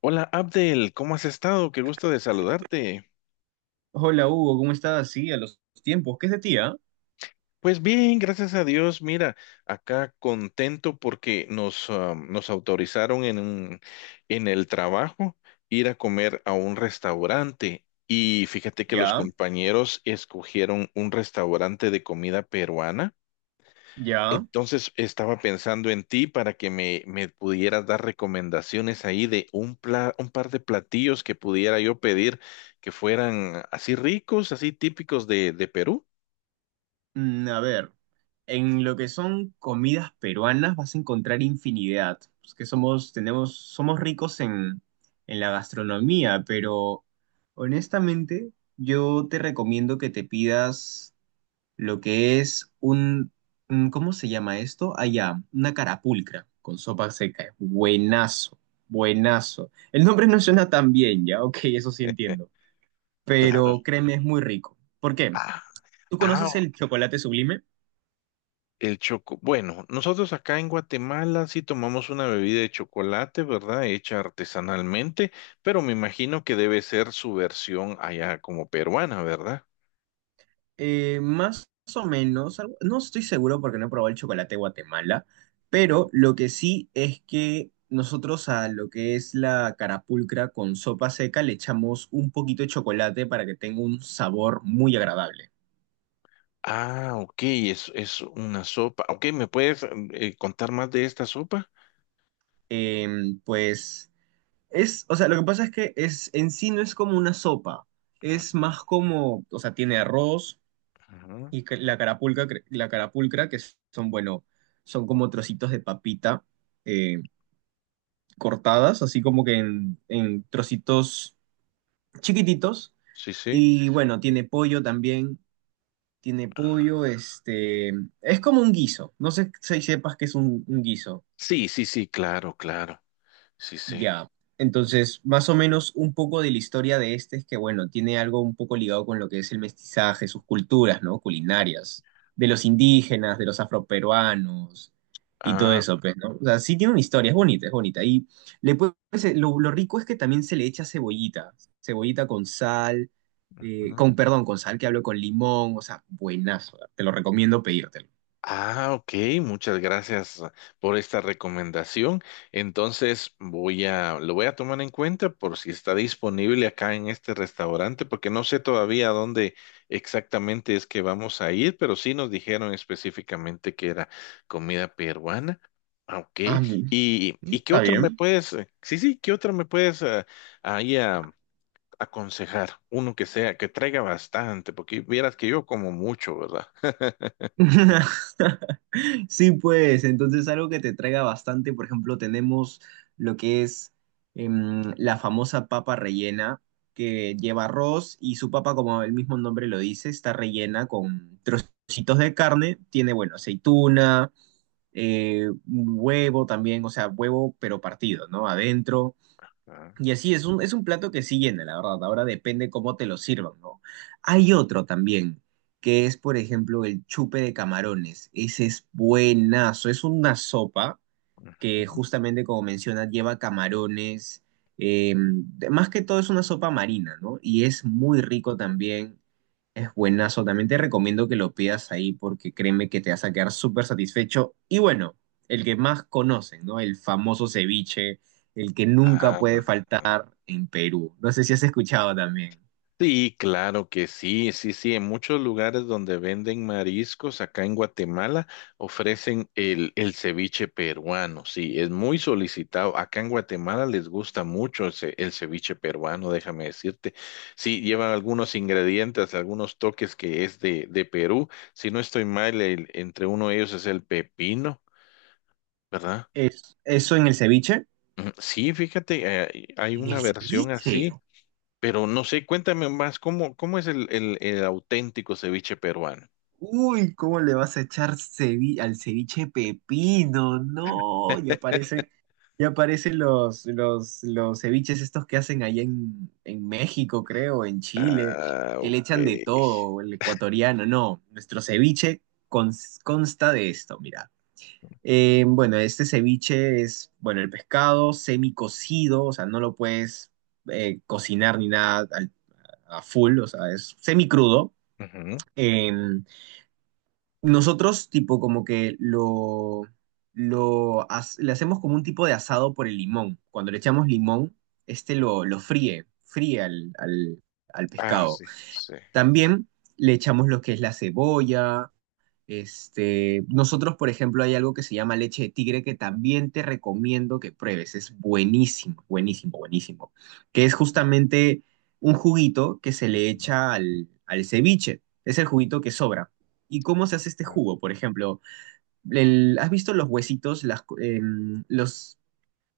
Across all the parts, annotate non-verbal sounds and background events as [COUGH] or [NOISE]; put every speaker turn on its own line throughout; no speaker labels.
Hola Abdel, ¿cómo has estado? Qué gusto de saludarte.
Hola Hugo, ¿cómo estás? Sí, a los tiempos. ¿Qué es de ti, ah?
Pues bien, gracias a Dios. Mira, acá contento porque nos autorizaron en el trabajo ir a comer a un restaurante. Y fíjate que los
Ya,
compañeros escogieron un restaurante de comida peruana.
ya.
Entonces estaba pensando en ti para que me pudieras dar recomendaciones ahí un par de platillos que pudiera yo pedir que fueran así ricos, así típicos de Perú.
A ver, en lo que son comidas peruanas vas a encontrar infinidad. Es que somos, tenemos, somos ricos en la gastronomía, pero honestamente yo te recomiendo que te pidas lo que es un- ¿cómo se llama esto? Allá, una carapulcra con sopa seca. Buenazo, buenazo. El nombre no suena tan bien, ya, ok, eso sí entiendo,
[LAUGHS] Claro.
pero créeme, es muy rico. ¿Por qué?
Ah,
¿Tú conoces
ah,
el chocolate sublime?
el choco. Bueno, nosotros acá en Guatemala sí tomamos una bebida de chocolate, ¿verdad? Hecha artesanalmente, pero me imagino que debe ser su versión allá como peruana, ¿verdad?
Más o menos, algo- no estoy seguro porque no he probado el chocolate de Guatemala, pero lo que sí es que nosotros a lo que es la carapulcra con sopa seca le echamos un poquito de chocolate para que tenga un sabor muy agradable.
Ah, ok, es una sopa. Ok, ¿me puedes contar más de esta sopa?
Pues es, o sea, lo que pasa es que es, en sí no es como una sopa, es
Ajá,
más como, o sea, tiene arroz
ajá.
y ca- la carapulca, cre- la carapulcra, que son, bueno, son como trocitos de papita eh, cortadas, así como que en trocitos chiquititos.
Sí, sí.
Y bueno, tiene pollo también, tiene
Ah.
pollo, este, es como un guiso, no sé si sepas que es un guiso.
Sí, sí, sí, claro, claro. Sí, sí.
Ya, entonces, más o menos un poco de la historia de este es que, bueno, tiene algo un poco ligado con lo que es el mestizaje, sus culturas, ¿no? Culinarias, de los indígenas, de los afroperuanos y todo
Ah.
eso, pues, ¿no? O sea, sí tiene una historia, es bonita, es bonita. Y le puedes- lo rico es que también se le echa cebollita, cebollita con sal, con, perdón, con sal que hablo con limón, o sea, buenazo, te lo recomiendo pedírtelo.
Ah, ok, muchas gracias por esta recomendación. Entonces lo voy a tomar en cuenta por si está disponible acá en este restaurante, porque no sé todavía a dónde exactamente es que vamos a ir, pero sí nos dijeron específicamente que era comida peruana. Ah, ok,
Ah,
¿y qué
está
otro me
bien.
puedes, sí, sí, qué otro me puedes ahí aconsejar? Uno que sea, que traiga bastante, porque vieras que yo como mucho, ¿verdad? [LAUGHS]
[LAUGHS] Sí, pues, entonces algo que te traiga bastante, por ejemplo, tenemos lo que es la famosa papa rellena, que lleva arroz y su papa, como el mismo nombre lo dice, está rellena con trocitos de carne, tiene, bueno, aceituna, un huevo también, o sea, huevo pero partido, ¿no? Adentro.
Ah,
Y así es un plato que sí llena, la verdad. Ahora depende cómo te lo sirvan, ¿no? Hay otro también, que es, por ejemplo, el chupe de camarones. Ese es buenazo. Es una sopa que
ujú.
justamente como mencionas lleva camarones, eh, más que todo es una sopa marina, ¿no? Y es muy rico también, es buenazo, también te recomiendo que lo pidas ahí porque créeme que te vas a quedar súper satisfecho. Y bueno, el que más conocen, ¿no? El famoso ceviche, el que nunca
Ah,
puede
ah.
faltar en Perú. No sé si has escuchado también.
Sí, claro que sí, sí, sí. En muchos lugares donde venden mariscos, acá en Guatemala, ofrecen el ceviche peruano. Sí, es muy solicitado. Acá en Guatemala les gusta mucho el ceviche peruano, déjame decirte. Sí, lleva algunos ingredientes, algunos toques que es de Perú. Si no estoy mal, entre uno de ellos es el pepino, ¿verdad?
Es, eso en el ceviche.
Mm, sí, fíjate, hay
En
una
el
versión
ceviche.
así. Pero no sé, cuéntame más, ¿cómo, cómo es el auténtico ceviche peruano?
Uy, ¿cómo le vas a echar cevi- al ceviche pepino? No, ya aparecen los ceviches estos que hacen allá en México, creo, en Chile,
Ah,
que le
ok.
echan de todo, el ecuatoriano. No, nuestro ceviche cons- consta de esto, mira. Bueno, este ceviche es, bueno, el pescado semicocido, o sea, no lo puedes cocinar ni nada al- a full, o sea, es semicrudo.
Ujú.
Crudo nosotros, tipo, como que lo as- le hacemos como un tipo de asado por el limón. Cuando le echamos limón, este lo fríe, fríe al, al- al
Ah,
pescado.
sí, sí.
También le echamos lo que es la cebolla, este, nosotros, por ejemplo, hay algo que se llama leche de tigre que también te recomiendo que pruebes. Es buenísimo, buenísimo, buenísimo. Que es justamente un juguito que se le
Ujú.
echa al, al ceviche. Es el juguito que sobra. ¿Y cómo se hace este jugo? Por ejemplo, el- ¿has visto los huesitos, las, co- los,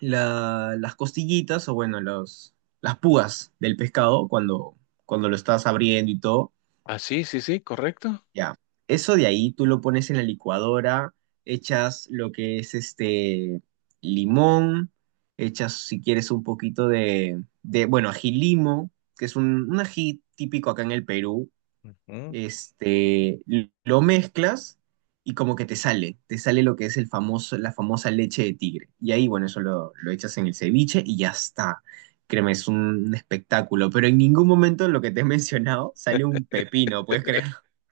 la- las costillitas o bueno, los, las púas del pescado cuando, cuando lo estás abriendo y todo?
Ah, sí, sí, sí, correcto.
Ya, eso de ahí tú lo pones en la licuadora, echas lo que es este limón, echas si quieres un poquito de bueno, ají limo, que es un ají típico acá en el Perú,
Ujú.
este, l- lo mezclas y como que te sale lo que es el famoso, la famosa leche de tigre. Y ahí, bueno, eso lo echas en el ceviche y ya está. Créeme, es un espectáculo, pero en ningún momento lo que te he mencionado sale un pepino, ¿puedes creer?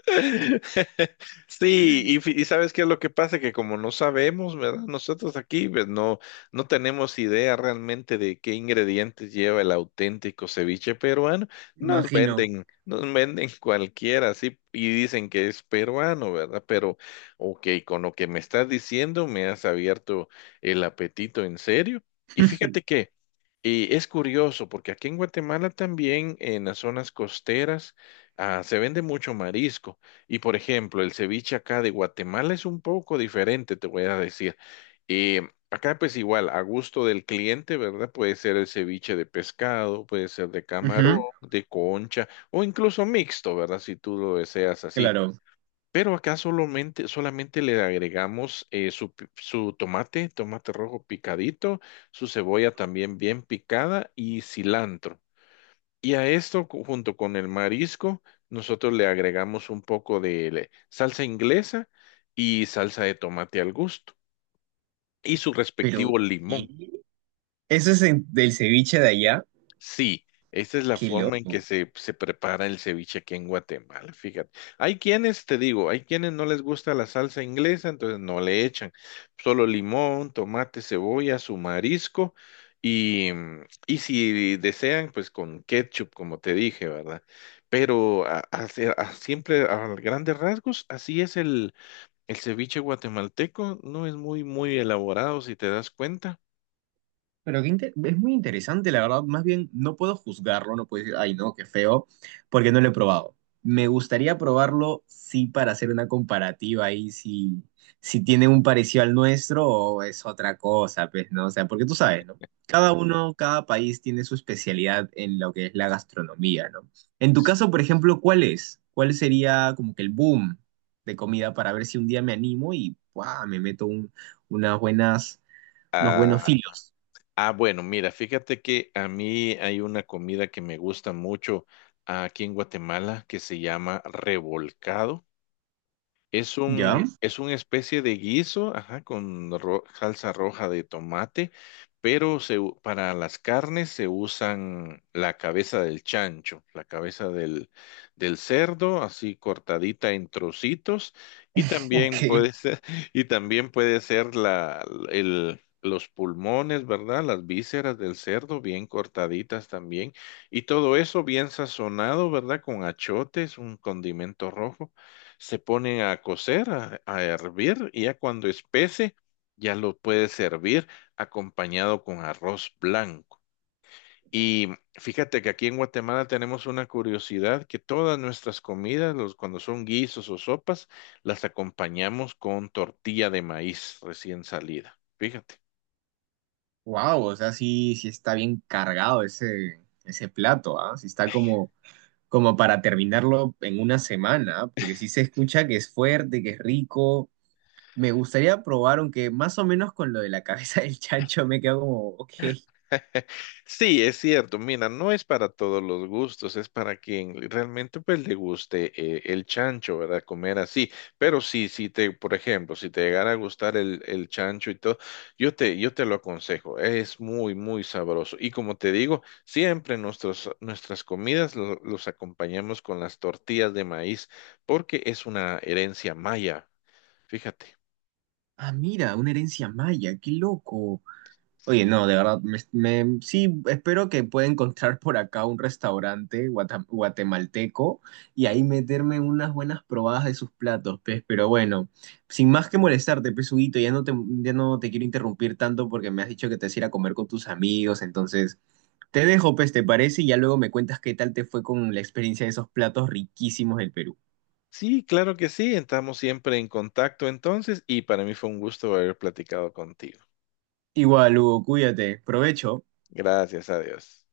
[LAUGHS] Sí, y sabes qué es lo que pasa, que como no sabemos, ¿verdad? Nosotros aquí pues, no, no tenemos idea realmente de qué ingredientes lleva el auténtico ceviche peruano.
[LAUGHS] Imagino.
Nos venden cualquiera, sí, y dicen que es peruano, ¿verdad? Pero, ok, con lo que me estás diciendo, me has abierto el apetito en serio. Y fíjate
[LAUGHS]
que es curioso, porque aquí en Guatemala también, en las zonas costeras, ah, se vende mucho marisco. Y por ejemplo, el ceviche acá de Guatemala es un poco diferente, te voy a decir. Acá pues igual, a gusto del cliente, ¿verdad? Puede ser el ceviche de pescado, puede ser de
Ujú,
camarón,
ujú,
de concha o incluso mixto, ¿verdad? Si tú lo deseas así.
claro,
Pero acá solamente, solamente le agregamos su tomate, tomate rojo picadito, su cebolla también bien picada y cilantro. Y a esto, junto con el marisco, nosotros le agregamos un poco de salsa inglesa y salsa de tomate al gusto y su
pero
respectivo limón.
¿qué? Eso es en- del ceviche de allá.
Sí, esa es la
Qué
forma en que
loco.
se prepara el ceviche aquí en Guatemala, fíjate. Hay quienes, te digo, hay quienes no les gusta la salsa inglesa, entonces no le echan solo limón, tomate, cebolla, su marisco y, y si desean, pues con ketchup, como te dije, ¿verdad? Pero siempre a grandes rasgos, así es el ceviche guatemalteco, no es muy, muy elaborado, si te das cuenta.
Pero qué inte- es muy interesante, la verdad. Más bien, no puedo juzgarlo, no puedo decir, ay, no, qué feo, porque no lo he probado. Me gustaría probarlo, sí, para hacer una comparativa ahí, si, si tiene un parecido al nuestro o es otra cosa, pues, ¿no? O sea, porque tú sabes, ¿no? Cada uno, cada país tiene su especialidad en lo que es la gastronomía, ¿no? En tu caso, por ejemplo, ¿cuál es? ¿Cuál sería como que el boom de comida para ver si un día me animo y, ¡guau! Me meto un- unas buenas, unos buenos
Ah.
filos,
Ah, bueno, mira, fíjate que a mí hay una comida que me gusta mucho aquí en Guatemala que se llama revolcado.
¿ya?
Es una especie de guiso, ajá, con salsa roja de tomate, pero para las carnes se usan la cabeza del chancho, la cabeza del cerdo, así cortadita en trocitos, y también
Ok,
puede ser, [LAUGHS] y también puede ser el, los pulmones, ¿verdad? Las vísceras del cerdo, bien cortaditas también, y todo eso bien sazonado, ¿verdad? Con achotes, un condimento rojo, se ponen a cocer, a hervir, y ya cuando espese, ya lo puedes servir acompañado con arroz blanco. Y fíjate que aquí en Guatemala tenemos una curiosidad que todas nuestras comidas, los, cuando son guisos o sopas, las acompañamos con tortilla de maíz recién salida. Fíjate.
wow, o sea, sí, sí está bien cargado ese, ese plato, ¿ah? Sí está como, como para terminarlo en una semana, ¿ah? Porque sí se escucha que es fuerte, que es rico. Me gustaría probar, aunque más o menos con lo de la cabeza [LAUGHS] del chancho me quedo como, ok,
[LAUGHS] Sí, es cierto. Mira, no es para todos los gustos, es para quien realmente pues le guste el chancho, ¿verdad? Comer así. Pero sí, por ejemplo, si te llegara a gustar el chancho y todo, yo te lo aconsejo. Es muy, muy sabroso. Y como te digo, siempre nuestras comidas los acompañamos con las tortillas de maíz, porque es una herencia maya. Fíjate.
ah, mira, una herencia maya, qué loco. Oye, no, de verdad, me- sí, espero que pueda encontrar por acá un restaurante guata- guatemalteco y ahí meterme unas buenas probadas de sus platos, pues, pero bueno, sin más que molestarte, pues, Huguito, ya no te quiero interrumpir tanto porque me has dicho que te vas a ir a comer con tus amigos, entonces te dejo, pues, ¿te parece? Y ya luego me cuentas qué tal te fue con la experiencia de esos platos riquísimos del Perú.
Sí, claro que sí, estamos siempre en contacto entonces y para mí fue un gusto haber platicado contigo.
Igual, Hugo, cuídate, provecho.
Gracias a Dios.